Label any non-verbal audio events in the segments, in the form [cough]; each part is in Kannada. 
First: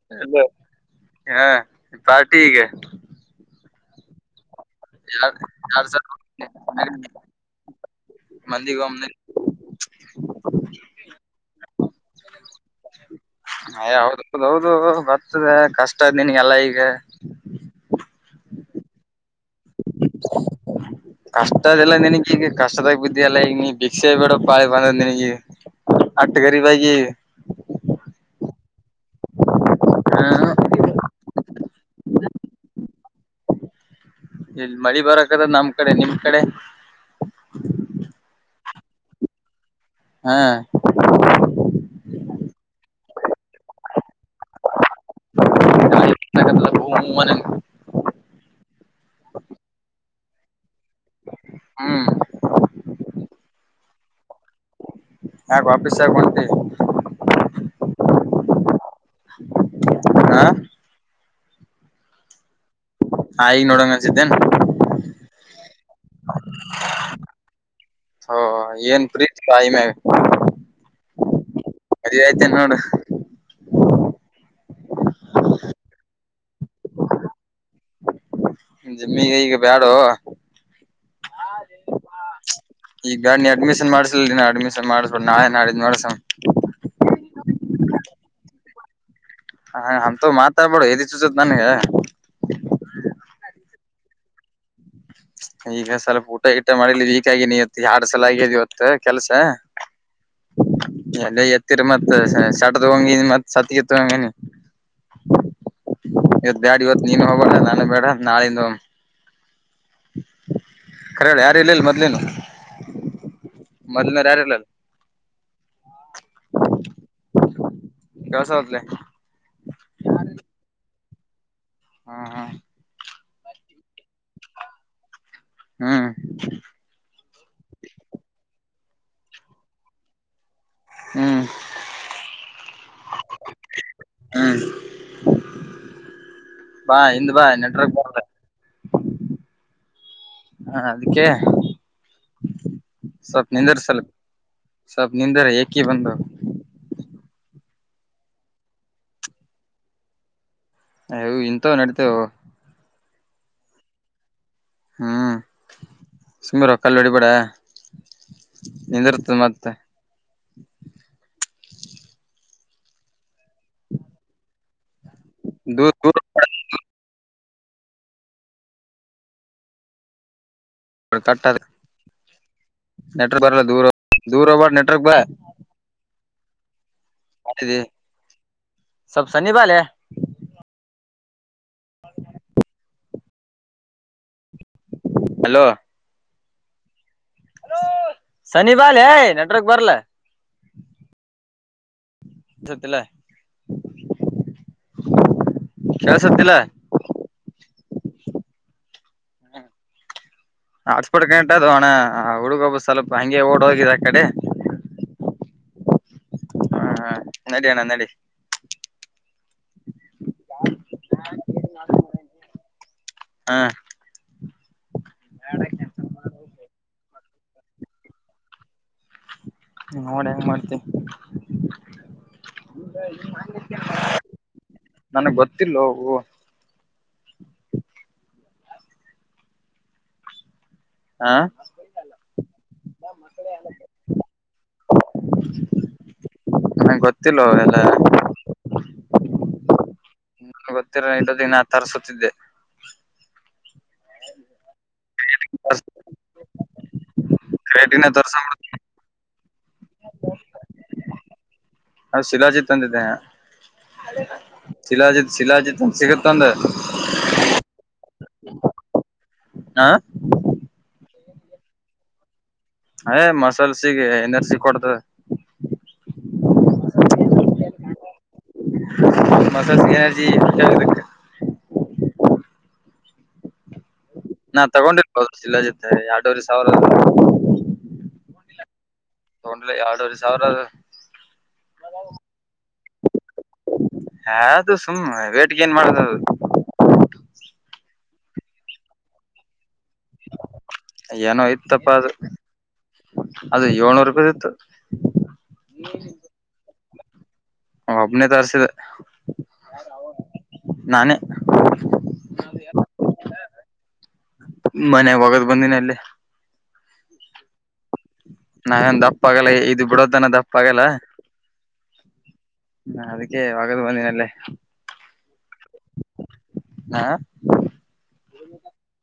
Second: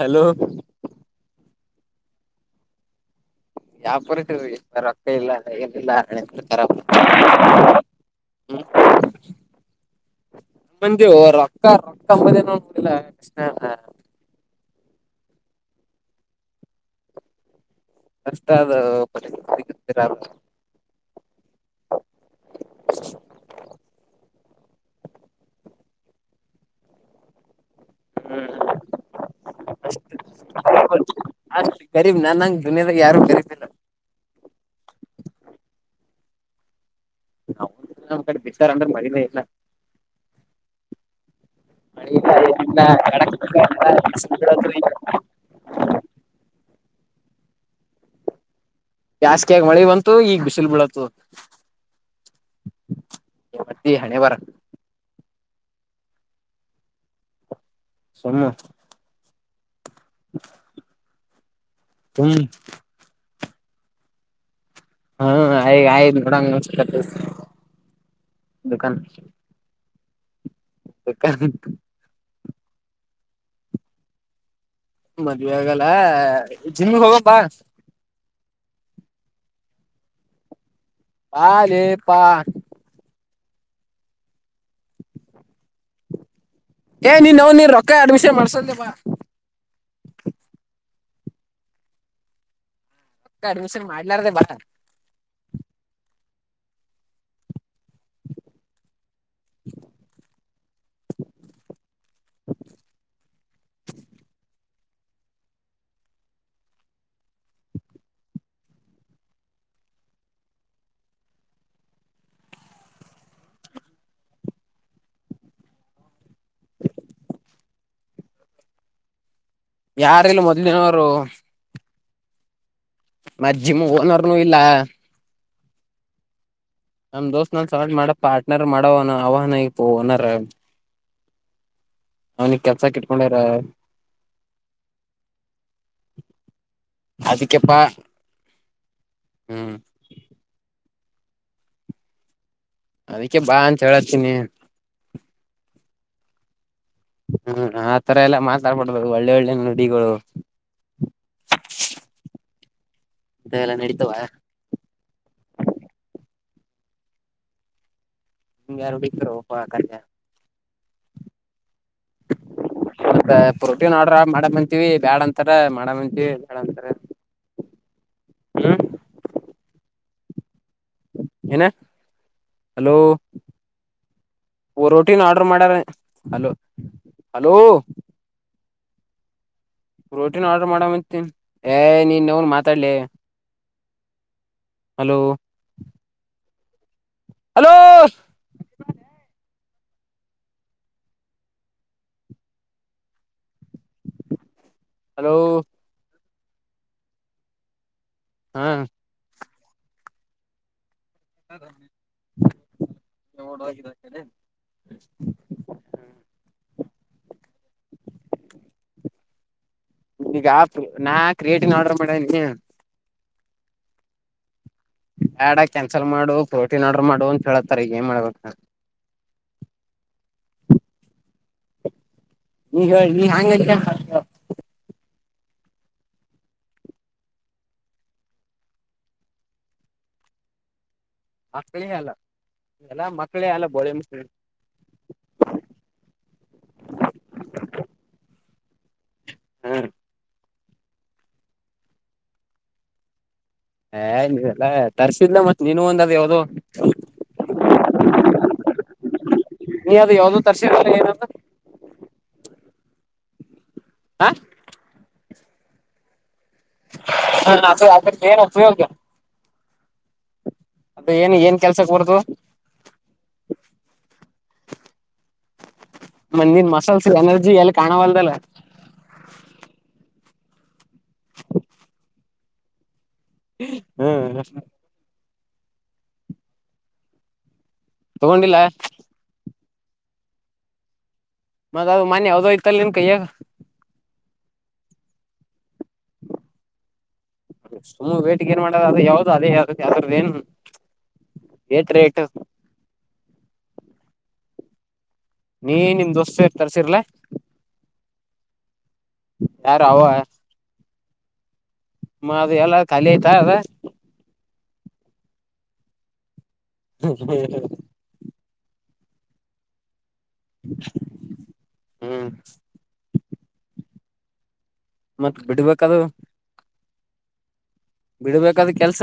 ಹಲೋ ಹಾ ಪಾರ್ಟಿಗ ಯಾವ ಪರಿಸಗೆ ರೊತ ಯಾರ್ ಇಲ್ಲಿಲ್ಲ ಸ ರ ಹ್ಮ್ ಮಂದಿಗ ಒಮ್ನೆ ಂದ ರೊಕ್ಕ ರೊಕ್ಕ ಅಂಬದ ನೋದಿಲ್ಲ ಅಯ ಹೌದ ಹೌದ ಹೌದು ಬರ್ತದೆ ಕಷ್ಟ ನಿನಗೆಲ್ಲಾ ಈಗ ಅಷ್ಟ ಅದು ಸಿಗರ ಕಷ್ಟದಲ್ಲ ನನ್ಗ್ ಈಗ ಕಷ್ಟದಾಗ ಬಿದ್ದಿ ಎಲ್ಲ ಈಗ ನೀ ಬಿಿಕ್ಷಸ ಬೇಡ ಪಳೆ ಪಂದಿನಗೆ ಆಟಗ ಬಕಿ ಹ್ಮ್ ಹ ಅಷ್ಟ ಅಷ್ಟ ಗರೀಬ್ ನನ್ಂಗ ದುನಿಯಾದಾಗ ಯಾರು ಗರೀಬ ಇಲ್ಲ ಇಲ್ಲಿ ಮಳಿ ಬರಕದ ನಮ್ ಕಡೆ ನಿಮ್ ಕಡೆ ನಮ್ ಕಡೆ ಅಂದ್ರೆ ಮಾಡಿದೆೇ ಇಲ್ಲ ಹಾ ಇನ್ನಕ್ಕೆ ತಿ ಕ ಲ್ಲ ಹಾನ ಜಸ್ಕಿಯಗ ಮಳೆ ಬಂತು ಈಗ್ ಬಿಸಿಲ್ ಬೀಳತು ಹ್ಮ್ ಇ ಹಣೆ ಬರ ಹಾ ಗಫ ಸ ಗಟೀ ಹ ಹ ಹಾ ಈಗ್ ನೋಡಂಗ ಅನ್ಸಿದ್ದೇನೆ ಹಾ ಆ ನೋಡಂಗ ದದುಕಾನ ಏನ್ ಪ್ರೀತಿ ತಾಯಿ ಮ್ಯಾಗ ಹ ಸರಿ ಆಯ್ತೆ ನೋಡ ಮದ್ವೆ ಆಗಲ್ಲ ಜಿಮಿಗೆ ಹೋಗಪ್ಪಾ ಜಮ್ಮಗ ಈಗ ಬ್ಯಾಡು ಹಾಲೇಪಾ ಈಗಾ ನೀ ಅಡ್ಮಿಷನ್ ಮಾಡ್ಸಲ್ರಿ ನಾ ಅಡ್ಮಿಷನ್ ಮಾಡ್ಸ್ಬ ನಾಳೆ ನಾಡಿದ ಮಾಡಸ ಏ ನೀನ್ ಅವ್ ನೀನ್ ರೊಕ್ಕ ಅಡ್ಮಿಷನ್ ಮಾಡ್ಸಂತೇಪ್ಪ ಹ ಅಮಂತ ಮಾತಾಡ್ಬೇಡು ಇದ ಚುಸತ್ ನನ್ಗೆ ಅ್ಮಷನ್ ಮಾಡ್ಲಾರ್ದೇ ಬಟ್ಟ ಈಗ ಸ್ವಲ್ಪ ಊಟ ಟ ಮಾಡಿಲ ಈಕ ಆಗನಿ ಇತ್ತು ಎಡ್ ಸಲ ಆಗಿದ ಇವತ್ತು ಕೆಲ್ಸ ಎಲ್ಲ ಎತ್ತೀರಿ ಮತ್ ಶಟದ ಹಂಗ ಮತ್ತ್ ಸತಿಗೆತ್ತ ಹಂಗನಿ ಹ ಇವತ್ ಬ್ಯಾಡ ಇವತ್ ನೀನು ಹೋಗಲ್ಲ ನಾನು ಬೇಡ ನಾಳಿಂದ ಕರಳ ಯಾರ ಇಲ್ಲಲ್ಲ ಮದ್ಲನು ಮದನಾರ ಯಾರಲ್ಲಲ್ಲ ದವಸಾವತ್ಲೆ ಹ ಹಾ ಹಾ ಮಜ್ಜಿಮ ಓನರ್ನು ಇಲ್ಲ. ಹ್ಮ. ನಮ್ ದೋಸ್ತ್ ನ ಸ ಮಾಡ ಪಾರ್ಟರ್ ಮಾಡವ ಆವನ ಇಪ್ ಓನರ್ ಹ್ಮ. ಕೆಲ್ಸಕ ಇಟ್ಕೊಂಡರ ಹ್ಮ. [inaudible] ಬಾ ಹಿಂದ ಬಾ ನೆಟ್ರಕ್ ಬರವಾತ. ಹ್ಮ. ಹಾ ಅದಕ್ಕೆ ಅದಕ್ಕೆ ಸಪ್ಪ ಬಾ ನಿಂದ್ರ ಅಂತ ಸ್ವಲ್ಪ ಹೇಳತೀನಿ ಸ್ವಲ್ ನಿಂದ್ರ ಏಕಿ ಬಂದವ. ಹ್ಮ ಆತರ ಎಲ್ಲಾ ಮಾತಾಡ್ಬಡದು ಒಳ್ಳೆ ಒಳ್ಳೆ ನುಡಿಗಳು ಅವು ಇಂತವ ನಡತವ ಇಂತಾವ ಎಲ್ಲ ನಡೀತಾವ. ಹ್ಮ ಸುಮ್ಮರೋ ಕಲ್ಲ ಹೊಡಿಬೇಡ. ನಿಂಗ ಯಾರ ನಿಂದಿರ್ತದ ಹೋಡಿತಾರುಪ ಮತ್ತೆ ಕಲ್ಲ ಸ್ವಲ್ಪ ಪ್ರೋಟೀನ್ ಆರ್ಡ್ರ ಮಾಡಮ ಅಂತೀವಿ. ಬ್ಯಾಡ ಅಂತಾರ ದೂರ ಮಾಡಣ ದೂರ ಅಂತೀವಿ ಬ್ಯಾಡ ಅಂತಾರ ಹ್ಮ. ತಟ್ಟದ ಹಲೋ ದೂರ ಹೋಗ್ಬೇಡ ನೆಟ್ವರ್ಕ್ ಬಾ ರೋಟಿನ ಆರ್ಡ್ರ್ ಮಾಡ್ಯಾರ. ಹಲೋ ಹಲೋ ಸಬ್ಸ ಪ್ರೊಟಿನ ಆರ್ಡ್ರರ್ ಮಾಡಂತನ ಏ ನೀನ್ ಅವನ್ ಮಾತಾಡ್ಲ ಹಲೋ ಹಲೋ ಸನಿ ಬಾಲೆ ಬರಲ ತ್ತಲ್ಲ ಹಲೋ ಕೆಲಸತ್ತಲ ಹ್ಮ. ಹಾಟ್ಸ್ಪಾಟ್ ಕನೆಕ್ಟ್ ಅದೊ ಅನಾ ಹುಡುಗೊಬ ಸ್ವಲ್ಪ ಹಂಗೆ ಓಡ್ ಹೋಗಿದೆ ಆ ಕಡೆ ಹಾ ಹಾ ನಡಿಯಣ ನ್ನೆಡಿ. ಈಗ ನಾ ಕ್ರಿಯೇಟಿ ನಾಡರ ಮಾಡಿಣಿ. ಹ್ನ. ಬ್ಯಾಡ ಕ್ಯಾನ್ಸಲ್ ಮಾಡು ಪೋಟಿನ್ ಆರ್ಡರ್ ಮಾಡು ಅಂತ ಹೇಳತಾರ ಈಗ ಏನ್ ಮಾಡ್ಬೇಕ. ನೋಡ ಹೆಂಗ ಮಾಡ್ತಿ. ನೀ ಹೇಳ್ ನೀ ಹೆಂಗ ಅಂತಿ [unintelligible] ನನಗ ಗೊತ್ತಿಲೋ ಅವು ಹ [unintelligible] ನನಗ ಗೊತ್ತಿಲ್ಲೊ ಅವ ಎಲ್ಲ ಹ್ನ. ಗೊತ್ತಿರ ಇಟದ ನಾ ತರ್ಸುತ್ತಿದ್ದೆ. ಹ ನೀವೆಲ್ಲಾ ತರ್ಸಿದ್ಲ ಮತ್ತ ನೀನು ಒಂದ ಅದ ಯಾವ್ದೋ [unintelligible] ನೀ ಅದು ಯಾವ್ದೋ ತರ್ಸಿದಲ್ಲ ಏನದು ನಾ ಶಿಲಾಜಿ ತಂದಿದ್ದೇ. ಹ ಶಿಲಾಜಿತ್ ಶಿಲಾಜಿತ್ ಅಂದ ಸಿಗತ್ ಅಂದ [unintelligible] ಹ್ಞಾ ಅದು ಏನ್ ಏನ್ ಕೆಲ್ಸಕ್ಕ ಬರದು ಏ ಮಸಲ್ ಸಿಗ ಅನರ್ಸಿ ಕೊಡ್ತದ. ನಂದೆನು ಮಸಲ್ಸ್ ಎನರ್ಜಿ ಎಲ್ಲಿ ಕಾಣವಲ್ದಲ್ಲ ಹೇ [inaudible] [inaudible] [inaudible] ನಾ ತಗೊಂಡಿಲ್ವ ಅವರು ಜೊತೆ ಎರಡು ವರೆ ಸಾವಿರ ತಗೊಂಡಿಲ್ಲ ತಗೊಂಡಿಲ್ಲ ಎರಡೂವರೆ ಸಾವಿರ ಅದು ಮತ್ತ ಅದು ಮನ್ಯ ಯಾವ್ದೋ ಇತಲ್ಲ ನಿನ್ ಕೈಯ್ಯಗ ಹಾದು ಸುಮ್ಮ್ನೆ ವೇಟ್ ಗೇನ್ ಮಾಡದದು ಹ್ಮ್ ವೇಟಿ ಗೈನ್ ಮಾಡದು ಅದೇ ಯಾವ್ದು ಅದೆ ಯಾವ್ದು ಏನೋ ಇತ್ತಪ್ಪ ಏಟ್ ಅದು...... ರೇಟ್ ಅದು ಏಳ್ನೂರು ರೂಪಾಯ ಇತ್ತು ನೀ ನಿಮ್ ಡೋಸ್ತ ತರ್ಸಿರ್ಲ ಒಬ್ಬನೇ ತರ್ಸಿದೆ ಯಾರು ಅವ ನಾನೇ ಮತ್ತೆ ಎಲ್ಲ ಕಾಲಿ ಆಯ್ತಾ ಅದು ಮನ್ಯಾಗ ಹೊಗದೇ ಬಂದಿನ ಇಲ್ಲಿ ಹ್ಮ ಹ್ಮ ನಾವೇನು ದಪ್ಪಾಗಲ್ಲ ಇದು ಬಿಡದು ನ ದಪ್ಪ ಆಗಲ್ಲ ಹ್ಮ್ ಅದಕ್ಕೆ ಆಗದು ಬಂದಿನಲ್ಲೇ ಮತ್ತ ಬಿಡ್ಬೇಕದು ಹಾ ಬಿಡ್ಬೇಕದು ಕೆಲ್ಸ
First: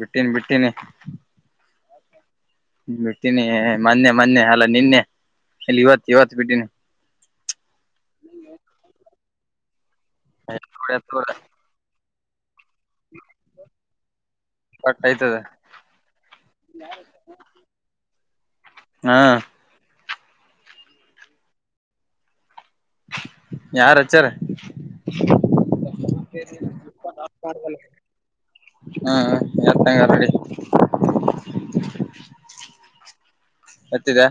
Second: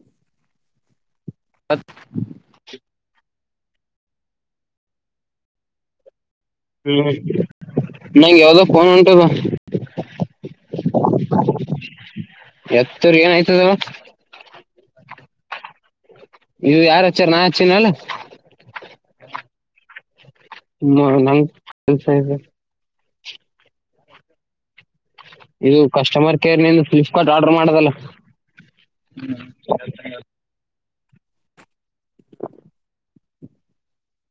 ಬಿಟ್ಟಿನಿ ಬಿಟ್ಟಿನಿ ಹತ್ತು ಹ ಮೊನ್ನೆ ಮೊನ್ನೆ ಅಲ್ಲ ನೆನ್ನೆ ಇಲ್ಲ ಇವತ್ತು ಇವತ್ತು ಹ್ಮ್ ನಂಗೆ ಯಾವ್ದ ಫೋನ್ ಉಂಟದ ಎತ್ಕೊಳ ಹ ಎತ್ಕೊಳ [inaudible] ಎತ್ತರು ಏನಯ್ತದ ಒಟ್ಟ ಆಯ್ತದ ನೀವು ಯಾರಚ್ಚಾರ ನಾ ಹಚ್ಚಿಲೆನ ಹಾ ನೋಡುಮ ಕೆಲ್ಸ ಇದೆ ಯಾರಚ್ಚಾರ ಇದು ಕಸ್ಟಮರ್ ಕೇರ್ ನಿ ಫ್ಲಿಪ್ಕಾರ್ಟ್ ಆರ್ಡರ್ ಮಾಡದಲ್ಲ ಹ್ಮ್ ಎತ್ತ ತಗಂಡ್ ಹೊಡಿ ಹತಿದ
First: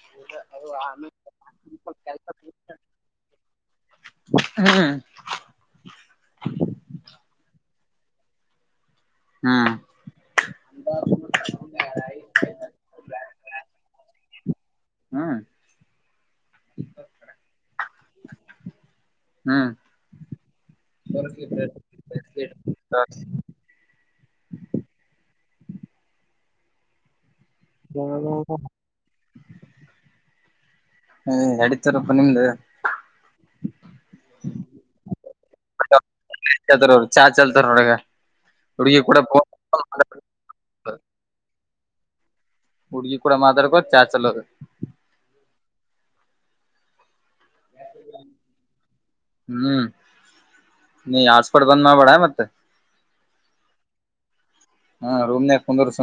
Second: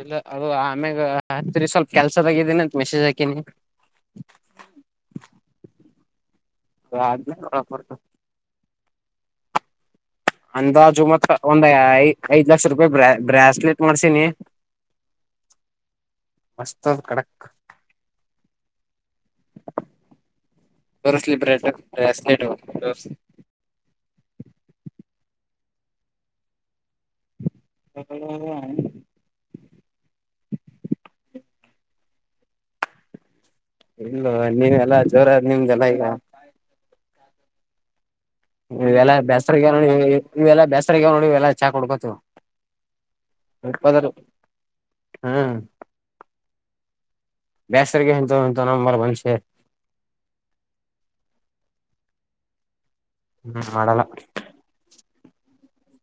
ಇಲ್ಲ ಅದು ಆಮ್ಯಾಗ ಹತ್ರಿ ಸ್ವಲ್ಪ ಕೆಲ್ಸದಾಗಿದೀನಂತ ಮೆಸೇಜ್ ಹಾಕಿನಿ ಹ್ಮ್ [unintelligible] [inaudible] ಹ್ಮ್ ಅಂದಾಜು ಮತ್ತಾ ಒಂದು ಲಕ್ಷ ರೂಪಾಯ ಬ್ರಸ್ಲೆಟ್ ಮಾಡಸಿನೀ ಹ್ಮ್ ಮಸ್ತದ ಕಡಕ್ ಹ್ಮ್ ತರಿಸ್ಲಿ ಬ್ರಾಸ್ಲೆಟ್ [unintelligible] ಹ್ಮ ಅಡಿತರ ಅಮೇಲೆ ಇಲ್ಲ ನೀವೆ ಎಲ್ಲ ಜೋರಾದ ನಿಮಗೆಲ್ಲ ಈಗ ಅವರು ಚಾ ಚಲ್ತ ರೋಡಗ ಇವೆಲ್ಲ ಬೇಸ್ರಗ ನೋಡಿ ಇವೆಲ್ಲ ಬೇಸ್ರಗ ನೋಡಿವೆಲ್ಲಾ ಚಾ ಕೊಡ್ಕೋತ ಹುಡುಗಿ ಕೂಡ ಮಾತಾಡ್ಕೋತ ಚಾ [unintelligible] ಚಲೋದು ಹ್ಮ್ ಬೇಸರಿಗೆ ಇಂತ ಇಂತ ನಂಬರ್ ಬಂದ್ ಸೇರ್ ಹ್ಮ್ ನೀ ಆಸ್ಪಟ್ಬಂದ ಮಾಡ ಬೇಡ ಮತ್ತ [unintelligible] [inaudible] ಹ್ಮ್ ಮಾಡಲ್ಲ ಹಾ ರೂಮ್ ನ ಕುಂದರುಷ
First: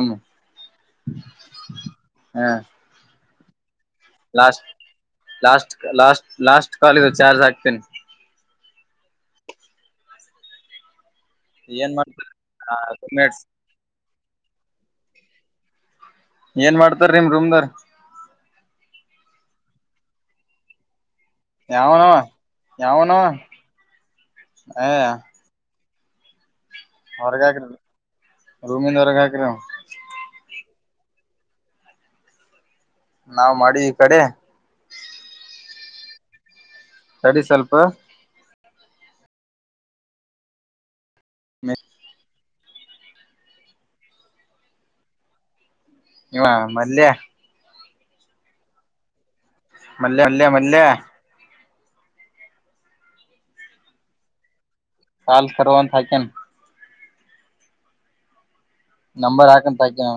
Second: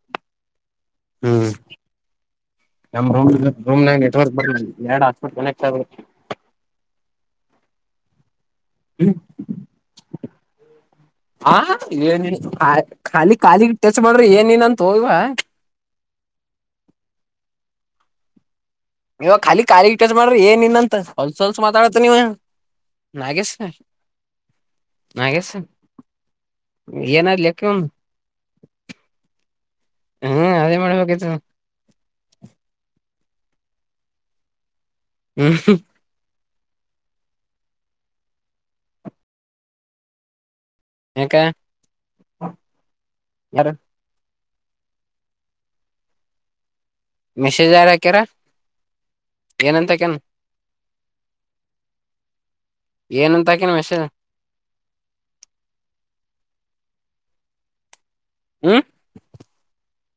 ಹ್ಮ್ ನ ಲಾಸ್ಟ್ ಲಾಸ್ಟ್ ಆಗ್ಬೇಕು ಲಾಸ್ಟ್ ಲಾಸ್ಟ್ ಕಾಲ್ ಚಾರ್ಜ್ ಹಾಕ್ತೇನಿ ಹ್ಮ ಹ ಏನ್ ಏನ ಮಾಡ್ತ ಖಾಲಿ ಖಾಲಿ ಟಚ್ ಮಾಡ್ರೆ ಏನ್ನ್ ಅಂತ ಹೆನ್ ಹೆನ್ ಇವ ಏನ್ ಮಾಡ್ತಾರ ರೀಮ ರೂಮ್ದರ್ ಇವಾಗ ಖಾಲಿ ಖಾಲಿ ಇಟರ್ಸ್ ಮಾಡ್ರಿ ಏನ್ ಇನ್ನಂತ ಹೊಲ್ಸಲ್ಸ ಮಾತಾಡತ ನೀ ಯಾವನವ ಯಾವನವ ನಾಗೆಸ ಏ ನಾಗಸ ಏನ್ ಲೆಕ್ಕ ಹೊರಗಾಕ್ರಿ ರೂಮಿಂದ ಹೊರಗ ಹಾಕ್ರಿ ಹ್ಮ ಅದೇ ಮಾಡ್ಬೇಕ ಹ ನಾವ್ ಮಾಡಿವಿ ಈ ಕಡೆ ಹ್ಮ್ ತಡಿ ಸ್ವಲ್ಪ ಏಕ್ಕ ಯಾರ ಹ ಮೆಸೇಜ್ ಯಾರ ಕರಿ ಮಲ್ಲೆ ಮಲ್ಲೆ ಮಲ್ಯ ಏನಂತಾಕನ ಅಕೇನ್ ಮೆಸೇಜ್ ಕಾಲ್ ಕರೋ ಅಂತ ಕೆ ಹ್ಮ ನಂಬರ್ ಹಾಕುವಂತಹ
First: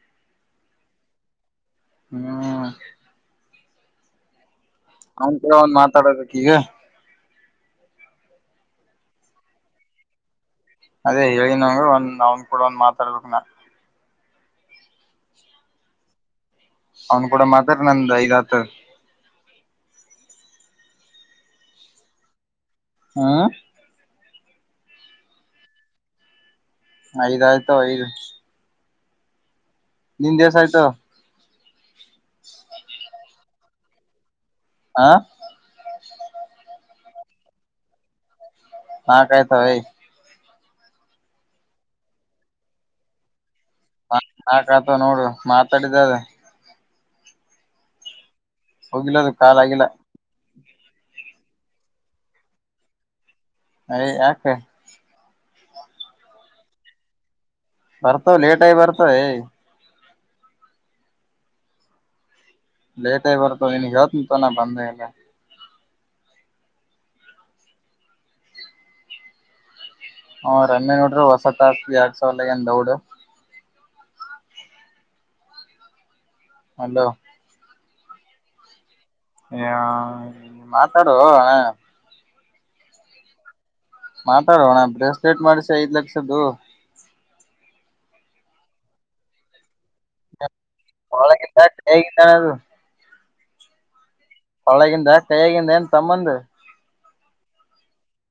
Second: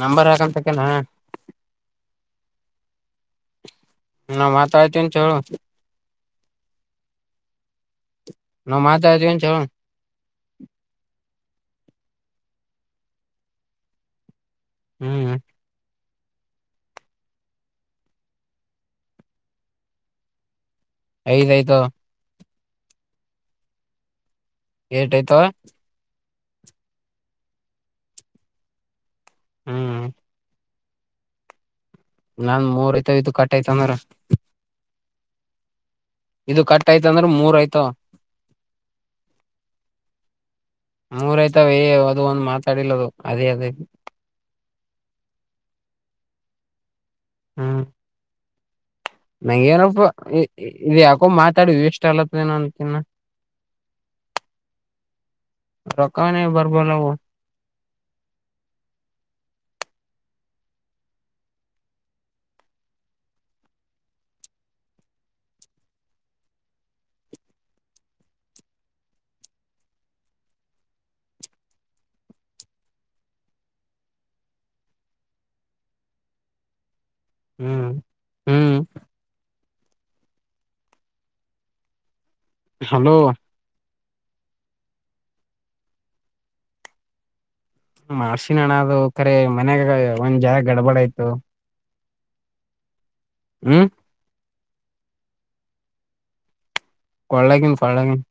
ನಂಬರ್ ಹಾಕಂತಕ್ಕನಾ ಹ್ಮ ನಮ್ಮ ಅವನ್ ಕ ಒಂದ ಮಾತಾಡದಕ್ಕೆ ಈಗ ನಾ ಮಾತಾರತವನ್ ಚೋ ಅದೇ ಹೇಳಿ ನಂಗ ಒಂದ ಅವನ್ ಕೂಡ ಒಂದ್ ಮಾತಾಡ್ಬೇಕಕ್ ನ ಹ್ಮ್ ಅವ್ನ್ ಕೂಡ ಮಾತಾರ ನಂದ ಐದ್ ಹತ ದು ಈತ ಹಾ ಏಟಐ್ತ ಐದ್ ಆಯ್ತಾ ಐದು ಹ್ಮ್ ನಿಂದ ಹೆಸ್ಟ್ ಆಯ್ತು ನಾನ್ ಮೂರ್ ಐತ ಇದು ಕಟ್ಟಯ್ತ ಅಂದ್ರ ಆ ಇದು ಕಟ್ ಆಯ್ತ ಅಂದ್ರೆ ಮೂರ್ ಆಯ್ತು ನಾಕ್ ಆಯ್ತಾವೆ ಮೂರಯ್ತಾವ ಅದು ಒಂದ್ ಮಾತಾಡಿಲ್ಲದು ಅದೇ ಅದೇ ಪಡೆದಾವ ಹ್ಮ ಹೋಗಿಲ್ಲದು ಕಾಲ್ ನಂಗ ಆಗಿಲ್ಲ ಏನಪ್ಪ ಇ ಯಾಕೋ ಮಾತಾಡ ಇಷ್ಟ ಅಲತ್ ಏನ ಅನ್ಕನ್ನ ಅ ಯಕ ರಕಾನ ಬರ್ಬಲವೋ ಬರ್ತಾವ ಲೇಟ್ ಆಗಿ ಬರ್ತಾವ ಏ ಲೇಟ್ ಆಗ ಬರ್ತ ನಿನ್ ಹೇತ್ ನಿಂತ ನ ಬಂದ ಇಲ್ಲ ಹ ರಮ್ಮೆ ನೋಡ್ರಿ ಹೊಸತ ಆ ಯಡ್ ಸಾವಲ ಏನ್ ದೌಡ್ ಹಲೋ ಹ್ಮ್ ಹ್ಮ್ ಹ ಮಾತಾಡು ಹಣ ಹಲೋ ಮಾತಾಡೋಣ ಬ್ರೆಸ್ಲೆೇಟ್ ಮಾಡಿಸಿ ಐದ್ ಲಕ್ಷದ್ದು. ಮಾರ್ಷಿನಣ ಅದು ಕರೆ ಮನ್ಯಾಗ ಒಂದ್ ಜಾಗ ಗಡಬಡ ಆಯ್ತು. ಹೇಗಿಟಾನನು ಹ್ಮ ಒಳಗಿಂದ ಕೈಯಾಗಿಂದ ಏನ್ ತಮ್ಮಂದು ಕೊಳ್ಳಗಿನ ಕೋಳ್ಳಗಿನ್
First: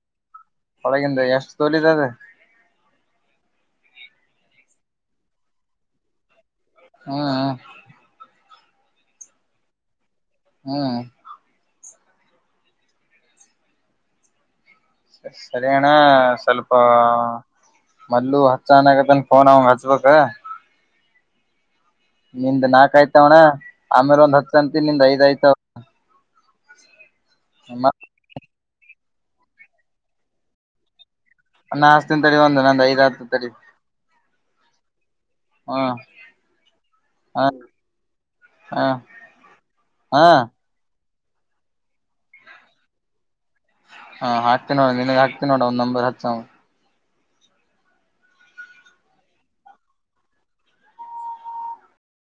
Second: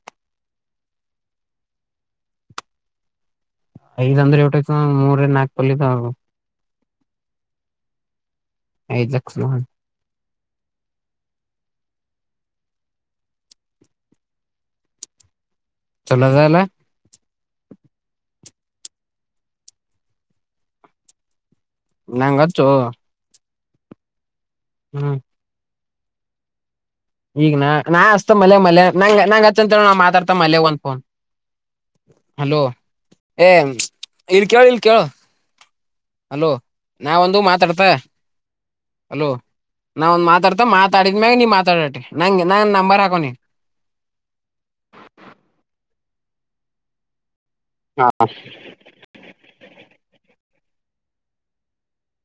ಕೊಳಗಿಂದ ಎಷ್ಟು ತೋಲಿದದ. ಐದ್ ಅಂದ್ರೆ ಎಟ ಆಯ್ತಾ ಮೂರ ನಾಲ್ಕು ತಲ್ಲಿದ. ಹ್ಮ್ ಹ ಐದಕ್ಸ್ ಮಾನ ಹ್ಮ ಸರಿ ಅಣ್ಣ ಚಲೋದಲ್ಲ ಸ್ವಲ್ಪ ಮಲ್ಲು ಅಚಾನಕತನ್ ಫೋನ್ ಅವಗ ಹಚ್ಬಬೇಕು. ನಂಗ ಹಚ್ಚು ನಿಂದು ನಾಕ ಆಯ್ತಾವಣ್ಣ ಆಮೇಲೆ ಒಂದ್ ಅಚ್ಚು ನಿಂದ್ ಹ್ಮ್ ಐದ್ ಆಯ್ತ. [inaudible] ಈಗ ನ ನಾ ಅಚಾ ಮಲ್ಯಾ ಮಲ್ಯಾ ನಂಗ ನಂಗ ಅಚ್ಚ ಅಂತ ಹೇಳ ನಾ ಮಾತಾಡ್ತ ಮಲ್ಯಾ ಒಂದ್ ಫೋನ್. ನಾ ಹಸ್ತಿನ ತಡಿ ಒಂದು ಹಲೋ ನಂದ್ ಐದ್ ಆತ ತಡಿ ಏ ಇಲ್ಲಿ ಇಲ ಕೇಳ. ಹ್ಮ ಹಲೋ ನಾವ ಒಂದು ಹ ಮಾತಾಡ್ತ. ಹ ಹಲೋ ನಾವ ಒಂದ್ ಹಾ ಮಾತಾಡ್ತ ಮಾತಾಡಿದ್ಮ್ಯಾಗ ನೀ ಮಾತಾಡಟಿ ನಂಗ ನಾ ನಂಬರ್ ಹಾಕವಾನಿಗ. ಹಾ ಹಾಕ್ತಿನಿ ನೋಡ ನಿನಗ್ ಹಾಕ್ತಿನಿ ನೋಡ [unintelligible] ಹಾ